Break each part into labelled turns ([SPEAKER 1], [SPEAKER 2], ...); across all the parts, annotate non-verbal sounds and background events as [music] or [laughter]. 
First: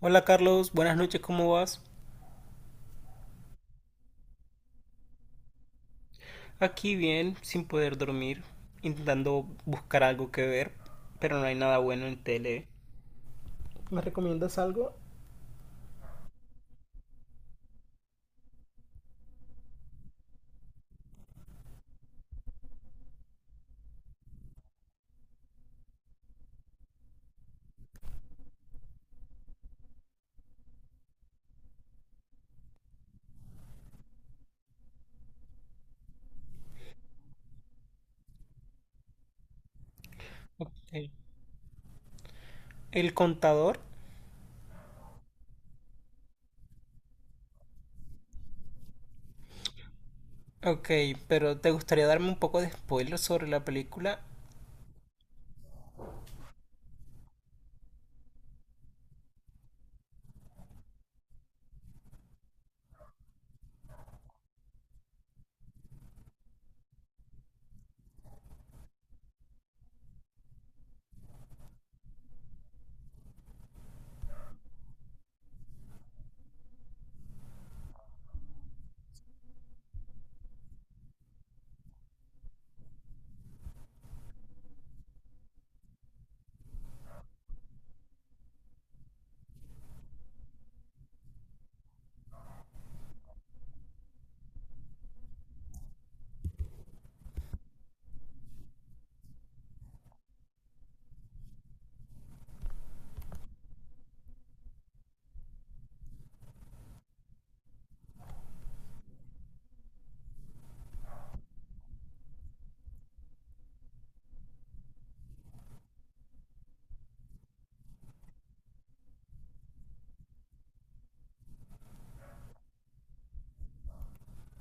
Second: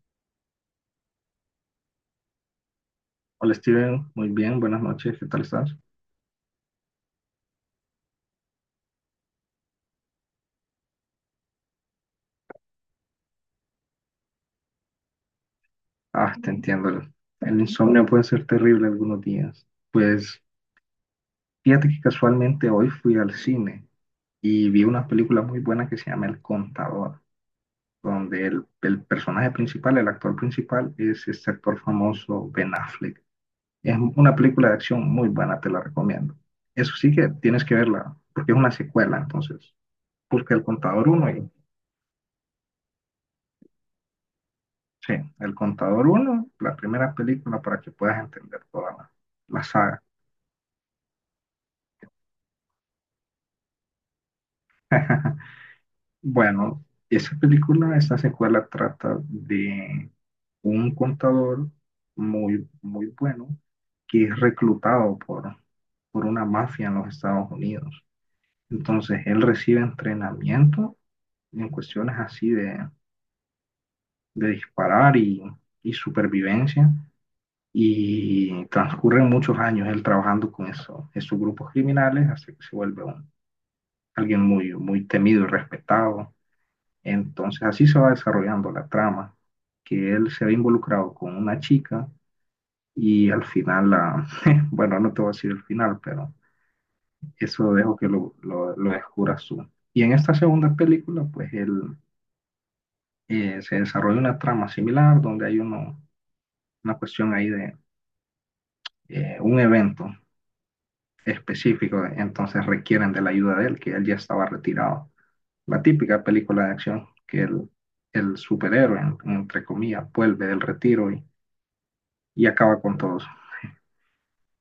[SPEAKER 1] Hola Carlos, buenas noches, ¿cómo vas?
[SPEAKER 2] Hola Steven, muy bien, buenas noches, ¿qué tal estás?
[SPEAKER 1] Aquí bien, sin poder dormir, intentando buscar algo que ver, pero no hay nada bueno en tele. ¿Me recomiendas algo?
[SPEAKER 2] Ah, te entiendo, el insomnio puede ser terrible algunos días. Pues fíjate que casualmente hoy fui al cine y vi una película muy buena que se llama El Contador, donde el personaje principal, el actor principal, es este actor famoso Ben Affleck. Es una película de acción muy buena, te la recomiendo. Eso sí que tienes que verla, porque es una secuela, entonces busca El
[SPEAKER 1] Ok.
[SPEAKER 2] Contador 1.
[SPEAKER 1] El contador.
[SPEAKER 2] Sí, El Contador uno, la primera película para que puedas entender toda la saga.
[SPEAKER 1] Ok, pero ¿te gustaría darme un poco de spoiler sobre la película?
[SPEAKER 2] [laughs] Bueno, esa película, esa secuela trata de un contador muy, muy bueno que es reclutado por una mafia en los Estados Unidos. Entonces, él recibe entrenamiento en cuestiones así de disparar y supervivencia y transcurren muchos años él trabajando con eso, esos grupos criminales hasta que se vuelve alguien muy, muy temido y respetado. Entonces así se va desarrollando la trama, que él se ve involucrado con una chica y al final, [laughs] bueno, no te voy a decir el final, pero eso dejo que lo descubras tú. Y en esta segunda película, pues él se desarrolla una trama similar donde hay uno, una cuestión ahí de un evento específico, entonces requieren de la ayuda de él, que él ya estaba retirado. La típica película de acción que el superhéroe, entre comillas, vuelve del retiro y acaba con todos.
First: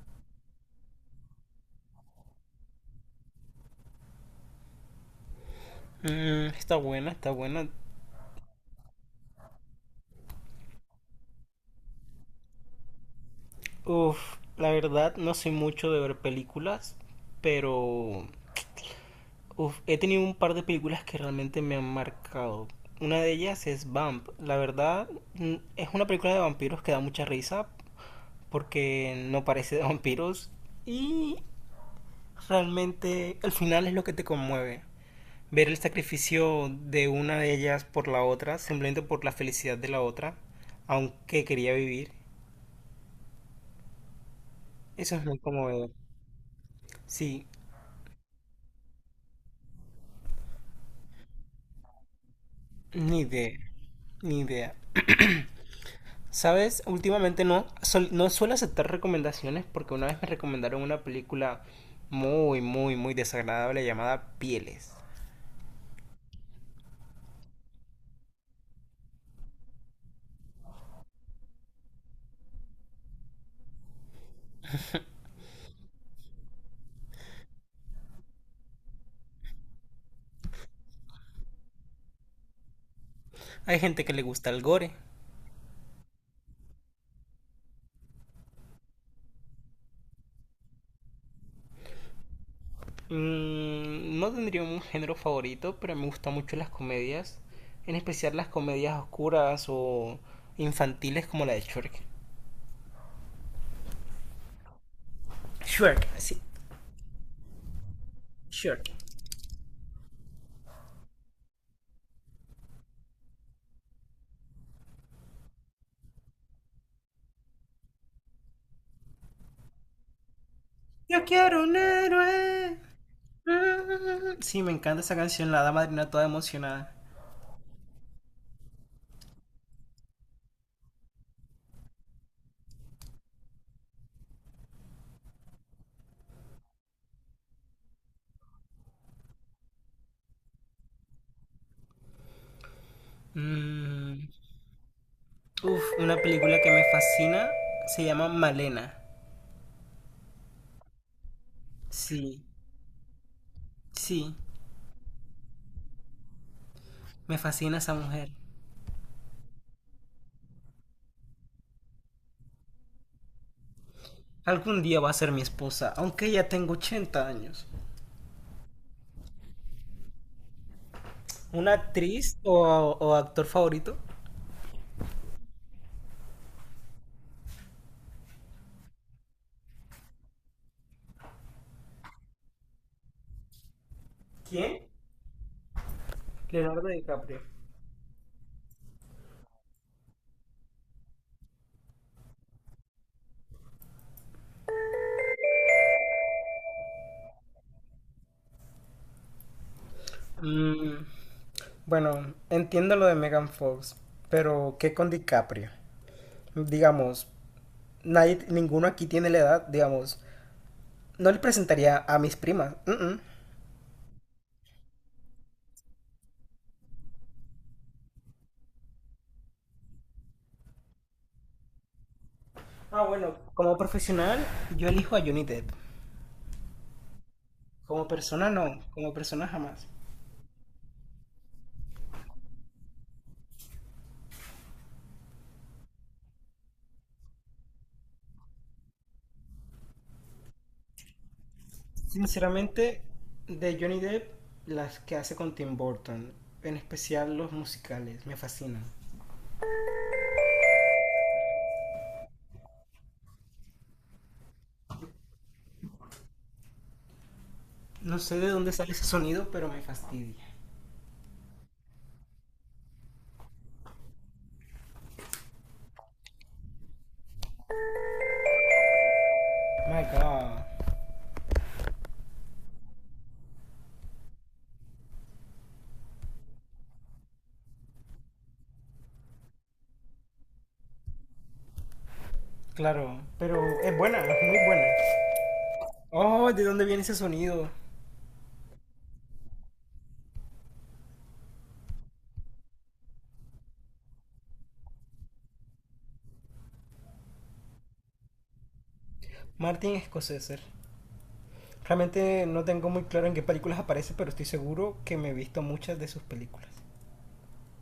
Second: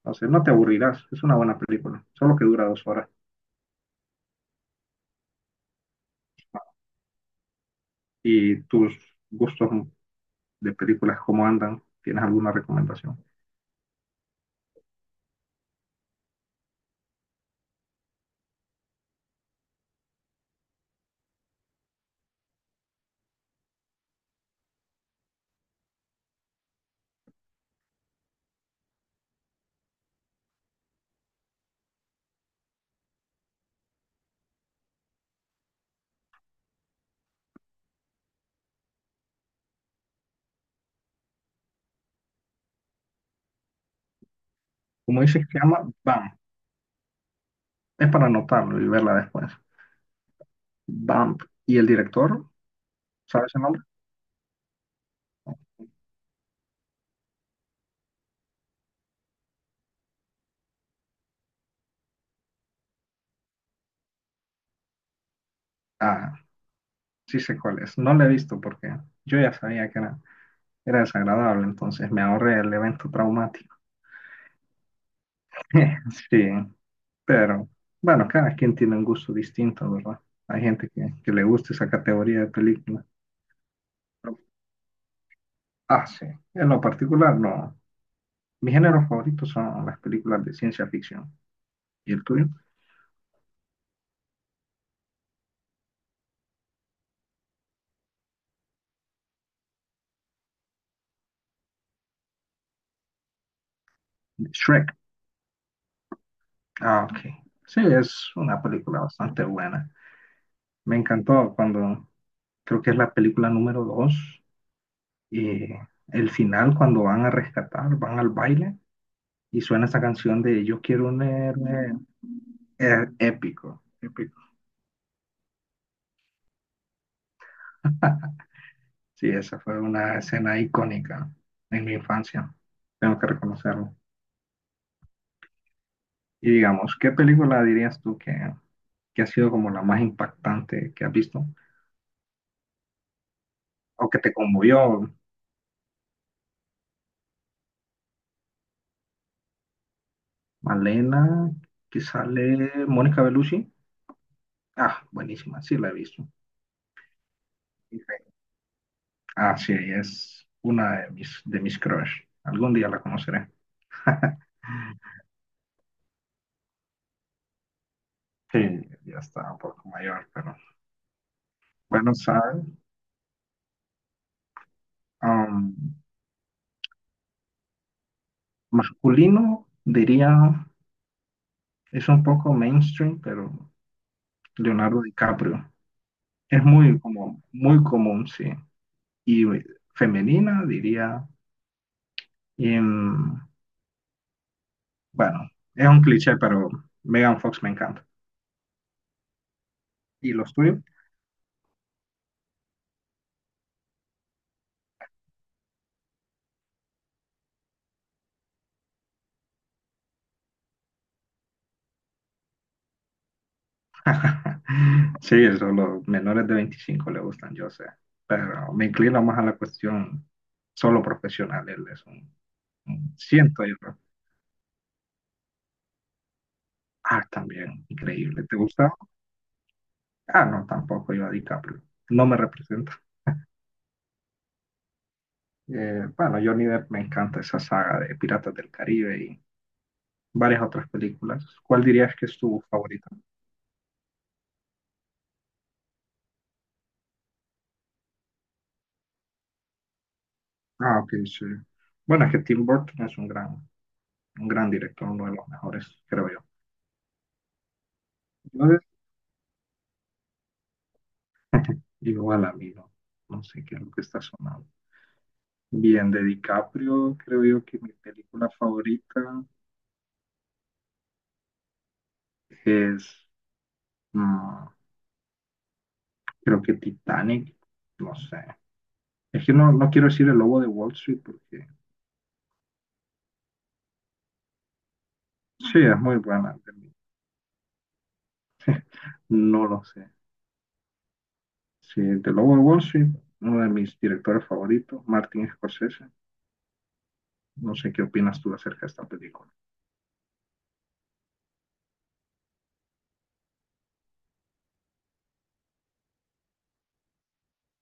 [SPEAKER 2] Entonces no te aburrirás, es una buena película, solo que dura 2 horas.
[SPEAKER 1] Mm, está buena, está buena.
[SPEAKER 2] ¿Y tus gustos de películas cómo andan? ¿Tienes alguna recomendación?
[SPEAKER 1] Uf, la verdad no soy mucho de ver películas, pero Uf, he tenido un par de películas que realmente me han marcado. Una de ellas es Vamp. La verdad, es una película de vampiros que da mucha risa porque no parece de vampiros y realmente el final es lo que te conmueve. Ver el sacrificio de una de ellas por la otra, simplemente por la felicidad de la otra, aunque quería vivir. Eso
[SPEAKER 2] Como
[SPEAKER 1] es muy
[SPEAKER 2] dices que llama
[SPEAKER 1] conmovedor.
[SPEAKER 2] Bam,
[SPEAKER 1] Sí,
[SPEAKER 2] es para anotarlo y verla después. Bam, ¿y el director?
[SPEAKER 1] ni
[SPEAKER 2] ¿Sabes
[SPEAKER 1] idea,
[SPEAKER 2] el nombre?
[SPEAKER 1] ni idea. Sabes, últimamente no, no suelo aceptar recomendaciones porque una vez me recomendaron una película muy, muy, muy desagradable llamada Pieles.
[SPEAKER 2] Ah, sí sé cuál es. No la he visto porque yo ya sabía que era desagradable, entonces me ahorré el evento traumático. [laughs] Sí, pero bueno, cada quien tiene un gusto distinto, ¿verdad? Hay gente que le gusta esa categoría de película.
[SPEAKER 1] Hay gente que le gusta el gore.
[SPEAKER 2] Ah, sí. En lo particular, no. Mis géneros favoritos son las películas de ciencia ficción. ¿Y el tuyo?
[SPEAKER 1] No tendría un género favorito, pero me gustan mucho las comedias, en especial las comedias oscuras o infantiles como la de Shrek.
[SPEAKER 2] Shrek.
[SPEAKER 1] Shrek, sí,
[SPEAKER 2] Ah, ok. Sí, es una
[SPEAKER 1] Shrek.
[SPEAKER 2] película bastante buena. Me encantó cuando, creo que es la película número dos y el final cuando van a rescatar, van al baile y suena esa canción de Yo quiero un
[SPEAKER 1] Yo quiero un
[SPEAKER 2] héroe.
[SPEAKER 1] héroe.
[SPEAKER 2] Épico, épico.
[SPEAKER 1] Mm. Sí, me encanta esa canción, la dama madrina toda emocionada.
[SPEAKER 2] Sí, esa fue una escena icónica en mi infancia, tengo que reconocerlo. Y digamos, ¿qué película dirías tú que ha sido como la más impactante que has visto o que
[SPEAKER 1] Mm.
[SPEAKER 2] te conmovió?
[SPEAKER 1] Uf, una película que me fascina se llama Malena.
[SPEAKER 2] Malena, que
[SPEAKER 1] Sí,
[SPEAKER 2] sale Mónica Bellucci.
[SPEAKER 1] sí,
[SPEAKER 2] Ah, buenísima, sí la he visto.
[SPEAKER 1] me fascina esa mujer.
[SPEAKER 2] Ah, sí, es una de de mis crush. Algún día la conoceré. [laughs]
[SPEAKER 1] Algún día va a ser mi esposa, aunque ya tengo 80 años.
[SPEAKER 2] Sí, ya está un poco mayor, pero
[SPEAKER 1] ¿Una
[SPEAKER 2] bueno,
[SPEAKER 1] actriz
[SPEAKER 2] ¿sabes?
[SPEAKER 1] o actor favorito?
[SPEAKER 2] Um, Masculino, diría, es un poco mainstream, pero
[SPEAKER 1] ¿Quién?
[SPEAKER 2] Leonardo DiCaprio. Es
[SPEAKER 1] Leonardo
[SPEAKER 2] muy
[SPEAKER 1] DiCaprio.
[SPEAKER 2] como, muy común, sí. Y femenina, diría, em, bueno, es un cliché, pero Megan Fox me encanta. ¿Y los tuyos?
[SPEAKER 1] Mm, bueno, entiendo lo de Megan Fox, pero ¿qué con DiCaprio? Digamos, nadie, ninguno aquí tiene la edad, digamos. No le presentaría a mis primas. Mm, mm.
[SPEAKER 2] [laughs] Sí, eso, los menores de 25 le gustan, yo sé. Pero me inclino más a la cuestión solo profesional. Él es un,
[SPEAKER 1] Ah, bueno,
[SPEAKER 2] siento yo.
[SPEAKER 1] como profesional, yo elijo a Johnny Depp.
[SPEAKER 2] Ah, también,
[SPEAKER 1] Como
[SPEAKER 2] increíble.
[SPEAKER 1] persona
[SPEAKER 2] ¿Te
[SPEAKER 1] no,
[SPEAKER 2] gusta?
[SPEAKER 1] como persona jamás.
[SPEAKER 2] Ah, no, tampoco yo a DiCaprio. No me representa. Bueno, Johnny Depp me encanta esa saga de Piratas del Caribe y varias otras películas. ¿Cuál dirías que es tu
[SPEAKER 1] Sinceramente,
[SPEAKER 2] favorita?
[SPEAKER 1] de Johnny Depp, las que hace con Tim Burton, en especial los musicales, me fascinan.
[SPEAKER 2] Ah, ok, sí. Bueno, es que Tim Burton es un gran director, uno de los mejores, creo yo.
[SPEAKER 1] No sé de dónde
[SPEAKER 2] Entonces,
[SPEAKER 1] sale ese sonido, pero me fastidia.
[SPEAKER 2] igual a mí, no, no sé qué es lo que está sonando. Bien, de DiCaprio, creo yo que mi película favorita
[SPEAKER 1] My God.
[SPEAKER 2] es, mm, creo que Titanic, no sé. Es que no quiero decir el lobo de Wall Street porque
[SPEAKER 1] Claro, pero es buena, es muy buena.
[SPEAKER 2] sí, es muy
[SPEAKER 1] Oh,
[SPEAKER 2] buena.
[SPEAKER 1] ¿de
[SPEAKER 2] De
[SPEAKER 1] dónde
[SPEAKER 2] mí.
[SPEAKER 1] viene ese sonido?
[SPEAKER 2] No lo sé. Sí, el lobo de Wall Street, uno de mis directores favoritos, Martin Scorsese. No sé qué opinas tú acerca de esta película.
[SPEAKER 1] Martin Scorsese. Realmente no tengo muy claro en qué películas aparece, pero estoy seguro que me he visto muchas de sus películas.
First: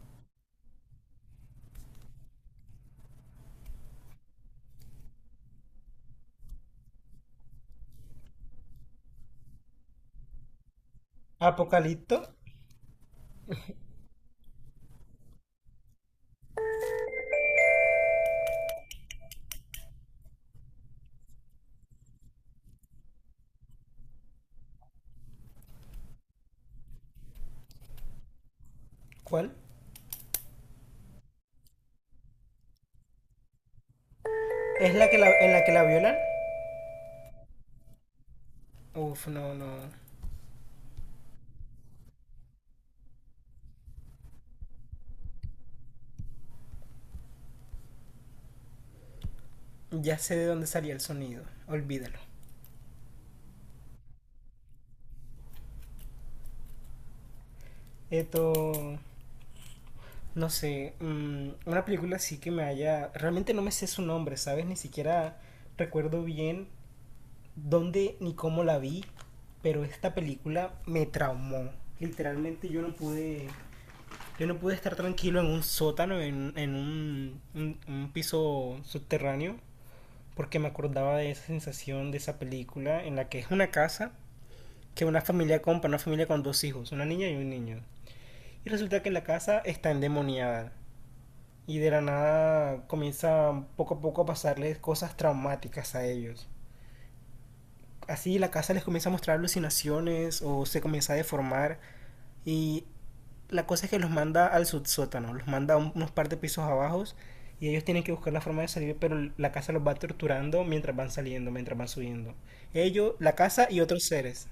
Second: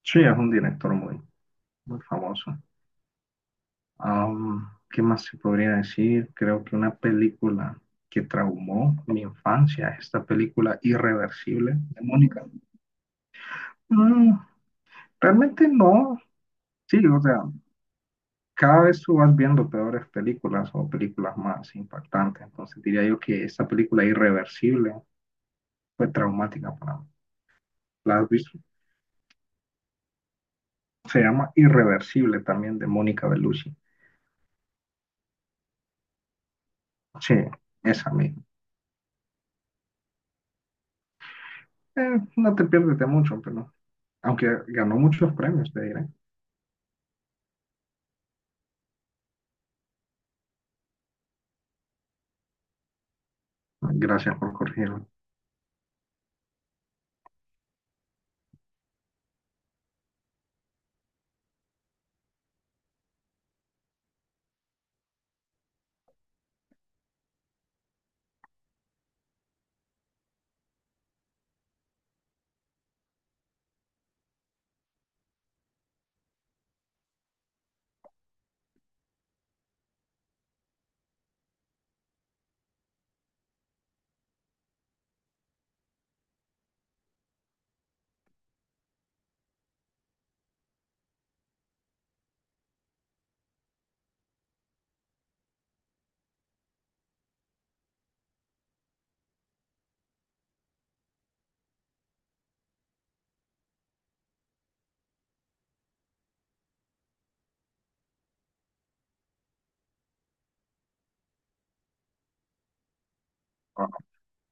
[SPEAKER 2] Sí, es un director muy, muy famoso. Am, ¿qué más se podría decir? Creo que una película que traumó mi infancia, es esta película Irreversible de
[SPEAKER 1] Apocalipto,
[SPEAKER 2] Mónica. Mm, realmente no. Sí, o sea, cada vez tú vas viendo peores películas o películas más impactantes. Entonces diría yo que esta película Irreversible fue traumática para mí. ¿La has visto?
[SPEAKER 1] ¿cuál?
[SPEAKER 2] Se llama Irreversible también de Mónica Bellucci.
[SPEAKER 1] ¿Es la que la, en la que la violan?
[SPEAKER 2] Sí, esa misma.
[SPEAKER 1] Uf, no, no.
[SPEAKER 2] No te pierdes de mucho, pero aunque ganó muchos premios, te diré.
[SPEAKER 1] Ya sé de dónde salía el sonido, olvídalo.
[SPEAKER 2] Gracias por corregirlo.
[SPEAKER 1] Esto, no sé, una película así que me haya... Realmente no me sé su nombre, ¿sabes? Ni siquiera recuerdo bien dónde ni cómo la vi, pero esta película me traumó. Literalmente yo no pude... Yo no pude estar tranquilo en un sótano, en un piso subterráneo, porque me acordaba de esa sensación de esa película en la que es una casa que una familia compra, una familia con dos hijos, una niña y un niño. Y resulta que la casa está endemoniada. Y de la nada comienza poco a poco a pasarles cosas traumáticas a ellos. Así la casa les comienza a mostrar alucinaciones o se comienza a deformar. Y la cosa es que los manda al subsótano, los manda unos par de pisos abajo. Y ellos tienen que buscar la forma de salir, pero la casa los va torturando mientras van saliendo, mientras van subiendo. Ellos, la casa y otros seres.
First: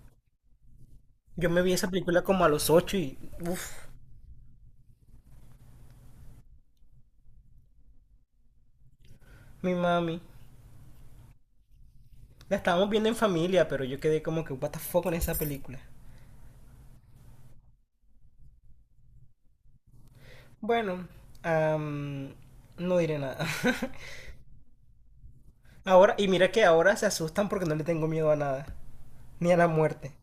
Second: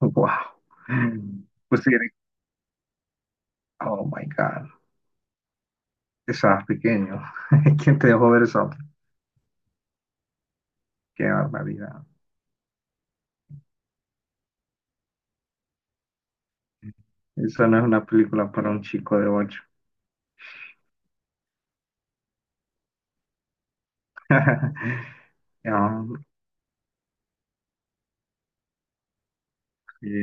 [SPEAKER 2] Wow.
[SPEAKER 1] Yo me vi
[SPEAKER 2] Pues
[SPEAKER 1] esa
[SPEAKER 2] te diré,
[SPEAKER 1] película como a los 8 y... Uff,
[SPEAKER 2] oh my God, estabas pequeño. [laughs] ¿Quién te dejó ver eso?
[SPEAKER 1] mi mami.
[SPEAKER 2] Qué barbaridad.
[SPEAKER 1] La estábamos viendo en familia, pero yo quedé como que, what the fuck con esa película.
[SPEAKER 2] Esa no es una película para un chico de ocho.
[SPEAKER 1] Bueno, am, no diré nada. [laughs]
[SPEAKER 2] [laughs] Ah,
[SPEAKER 1] Ahora, y mira que ahora se asustan porque no le tengo miedo a nada. Ni a la muerte.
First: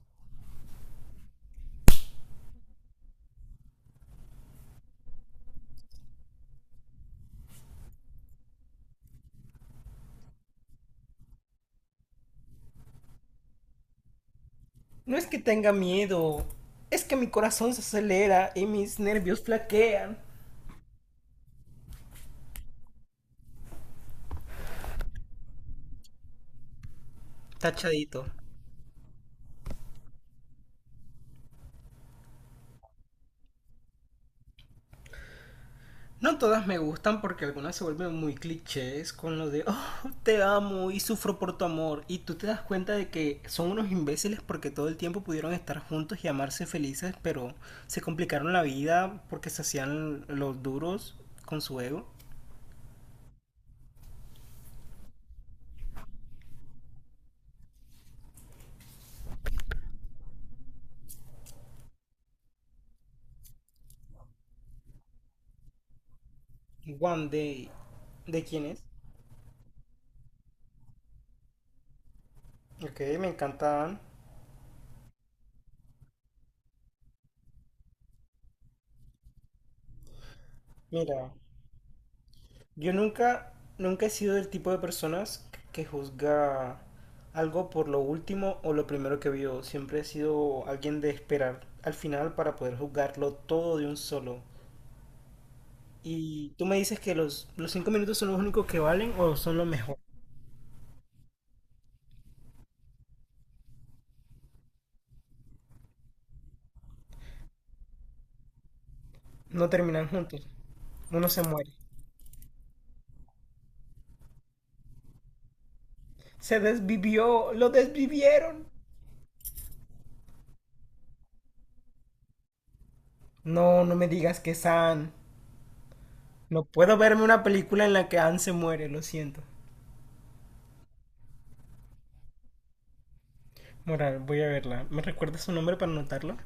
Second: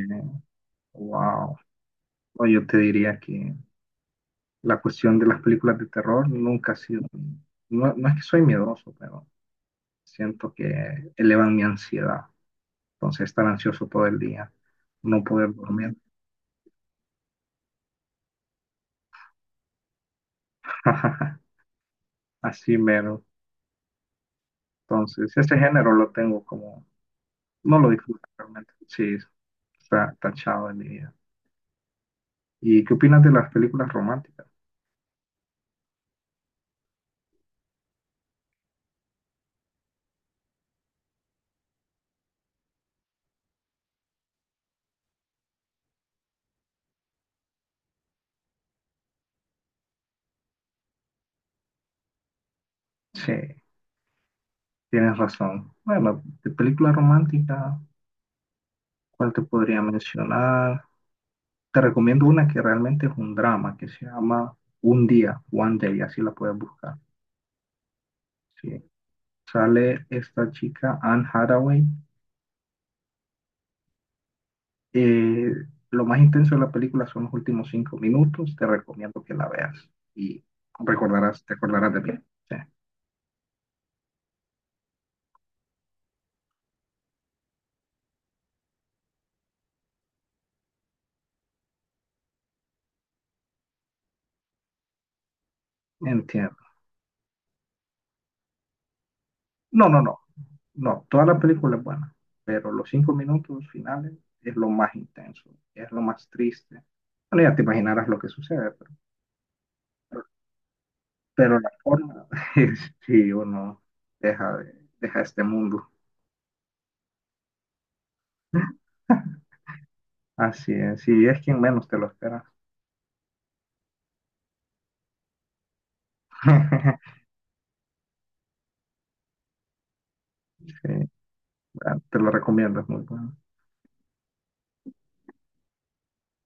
[SPEAKER 2] wow. Yo te diría que la cuestión de las películas de terror nunca ha sido. No, no es que soy miedoso, pero siento que elevan mi ansiedad. Entonces, estar ansioso todo el día,
[SPEAKER 1] No
[SPEAKER 2] no
[SPEAKER 1] es que
[SPEAKER 2] poder
[SPEAKER 1] tenga
[SPEAKER 2] dormir.
[SPEAKER 1] miedo, es que mi corazón se acelera y mis nervios flaquean.
[SPEAKER 2] [laughs] Así mero. Entonces, ese género lo tengo como, no lo disfruto
[SPEAKER 1] Tachadito.
[SPEAKER 2] realmente. Sí, está tachado en mi vida. ¿Y qué opinas de las películas románticas?
[SPEAKER 1] No todas me gustan porque algunas se vuelven muy clichés con lo de, oh, te amo y sufro por tu amor. Y tú te das cuenta de que son unos imbéciles porque todo el tiempo pudieron estar juntos y amarse felices, pero se complicaron la vida porque se hacían los duros con su ego.
[SPEAKER 2] Sí. Tienes razón. Bueno, de película romántica, ¿cuál te podría mencionar? Te recomiendo una que realmente es un drama, que se llama Un Día, One Day, así la puedes buscar.
[SPEAKER 1] One Day, ¿de quién es?
[SPEAKER 2] Sí. Sale esta chica, Anne Hathaway.
[SPEAKER 1] Ok, me encantan.
[SPEAKER 2] Eh, lo más intenso de la película son los últimos 5 minutos. Te recomiendo que la veas y
[SPEAKER 1] Mira,
[SPEAKER 2] te acordarás de mí. Sí,
[SPEAKER 1] yo nunca, nunca he sido del tipo de personas que juzga algo por lo último o lo primero que vio. Siempre he sido alguien de esperar al final para poder juzgarlo todo de un solo. Y
[SPEAKER 2] entiendo.
[SPEAKER 1] tú me dices que los 5 minutos son los únicos que valen o son lo
[SPEAKER 2] No,
[SPEAKER 1] mejor.
[SPEAKER 2] no, no. No, toda la película es buena, pero los 5 minutos finales es lo más intenso, es lo más triste. Bueno, ya te imaginarás lo que sucede, pero,
[SPEAKER 1] No terminan
[SPEAKER 2] pero-
[SPEAKER 1] juntos. Uno se
[SPEAKER 2] pero la
[SPEAKER 1] muere.
[SPEAKER 2] forma [laughs] es si uno deja este mundo.
[SPEAKER 1] Se desvivió, lo desvivieron.
[SPEAKER 2] [laughs] Así es, si es quien menos te lo espera.
[SPEAKER 1] No, no me digas que San. No puedo
[SPEAKER 2] [laughs]
[SPEAKER 1] verme una película en la que Anne se muere, lo siento.
[SPEAKER 2] Sí, bueno, te lo recomiendo, es muy bueno.
[SPEAKER 1] Moral, voy a verla. ¿Me recuerdas su nombre para anotarlo?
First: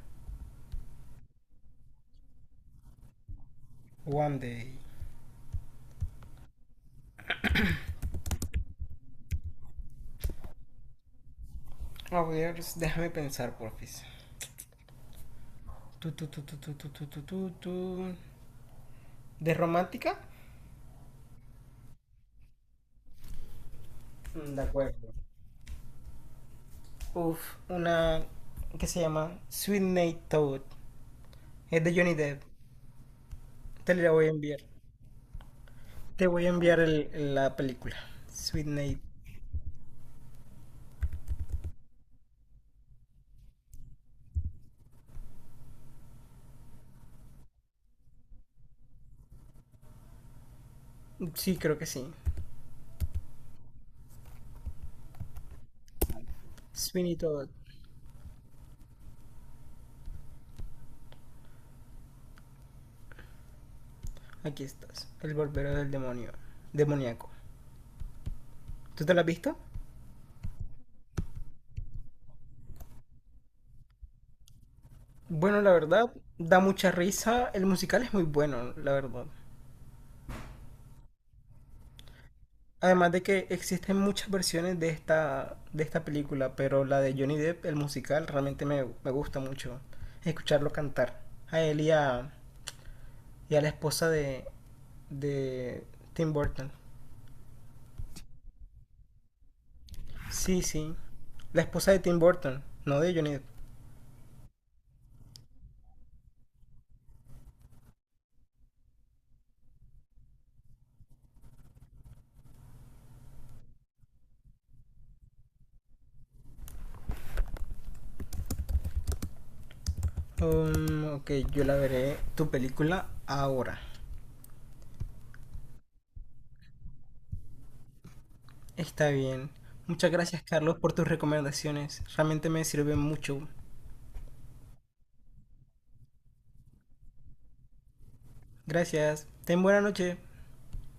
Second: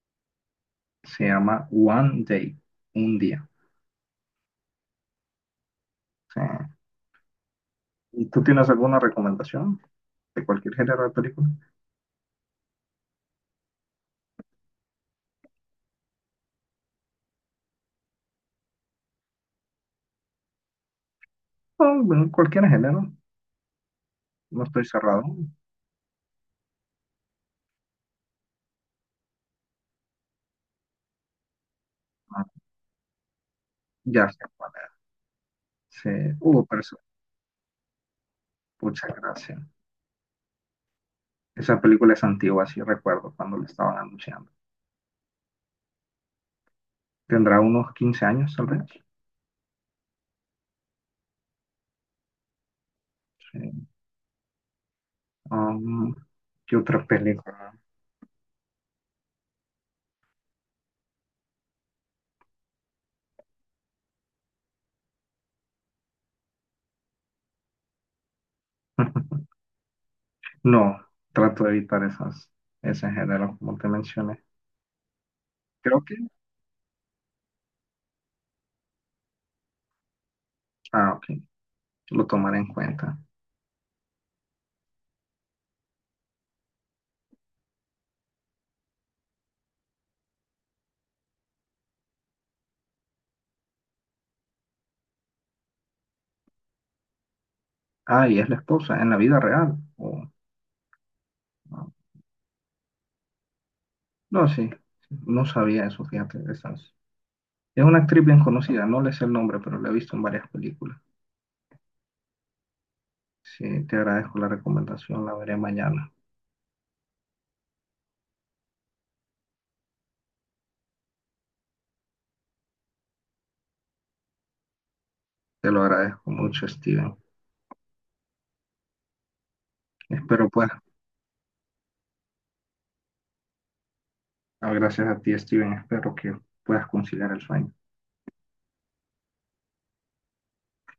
[SPEAKER 2] Se llama One Day, un día.
[SPEAKER 1] One Day.
[SPEAKER 2] Sí. ¿Y tú tienes alguna recomendación de cualquier género de película?
[SPEAKER 1] A ver, déjame pensar, porfis. Tu, tu, tu, tu, tu, tu, tu, tu, tu, tu. ¿De romántica?
[SPEAKER 2] No, bueno, cualquier género,
[SPEAKER 1] Mm, de
[SPEAKER 2] no estoy
[SPEAKER 1] acuerdo.
[SPEAKER 2] cerrado.
[SPEAKER 1] Uf, una que se llama Sweet Night Toad. Es de Johnny Depp. Te la voy
[SPEAKER 2] Ya
[SPEAKER 1] a
[SPEAKER 2] sé
[SPEAKER 1] enviar.
[SPEAKER 2] cuál era. Sí.
[SPEAKER 1] Te voy a enviar
[SPEAKER 2] Pero eso,
[SPEAKER 1] la película. Sweet Night.
[SPEAKER 2] pucha gracia. Esa película es antigua, sí recuerdo cuando la estaban anunciando. Tendrá unos 15 años, tal vez.
[SPEAKER 1] Sí, creo que sí.
[SPEAKER 2] Sí. Um, ¿qué
[SPEAKER 1] Sweet
[SPEAKER 2] otra
[SPEAKER 1] Night Toad.
[SPEAKER 2] película?
[SPEAKER 1] Aquí estás. El barbero del demonio. Demoníaco. ¿Tú te la has
[SPEAKER 2] [laughs]
[SPEAKER 1] visto?
[SPEAKER 2] No, trato de evitar esas, ese género, como te mencioné.
[SPEAKER 1] Bueno, la
[SPEAKER 2] Creo
[SPEAKER 1] verdad,
[SPEAKER 2] que,
[SPEAKER 1] da mucha risa. El musical es muy bueno, la verdad.
[SPEAKER 2] ah, ok, lo tomaré en
[SPEAKER 1] Además
[SPEAKER 2] cuenta.
[SPEAKER 1] de que existen muchas versiones de esta película, pero la de Johnny Depp, el musical, realmente me gusta mucho escucharlo cantar. A él y a la esposa de Tim Burton.
[SPEAKER 2] Ah, y es la esposa, en la vida real. O
[SPEAKER 1] Sí, sí. La esposa
[SPEAKER 2] no,
[SPEAKER 1] de Tim Burton, no de Johnny Depp.
[SPEAKER 2] no, sí, no sabía eso, fíjate, esas. Es una actriz bien conocida, no le sé el nombre, pero la he visto en varias películas. Sí, te agradezco la recomendación, la veré mañana.
[SPEAKER 1] Ok, yo la veré tu película ahora.
[SPEAKER 2] Te lo agradezco mucho, Steven.
[SPEAKER 1] Está bien. Muchas gracias,
[SPEAKER 2] Espero
[SPEAKER 1] Carlos,
[SPEAKER 2] puedas,
[SPEAKER 1] por tus recomendaciones. Realmente me sirven mucho.
[SPEAKER 2] ah, gracias a ti, Steven, espero que puedas conciliar el sueño.
[SPEAKER 1] Gracias. Ten buena noche.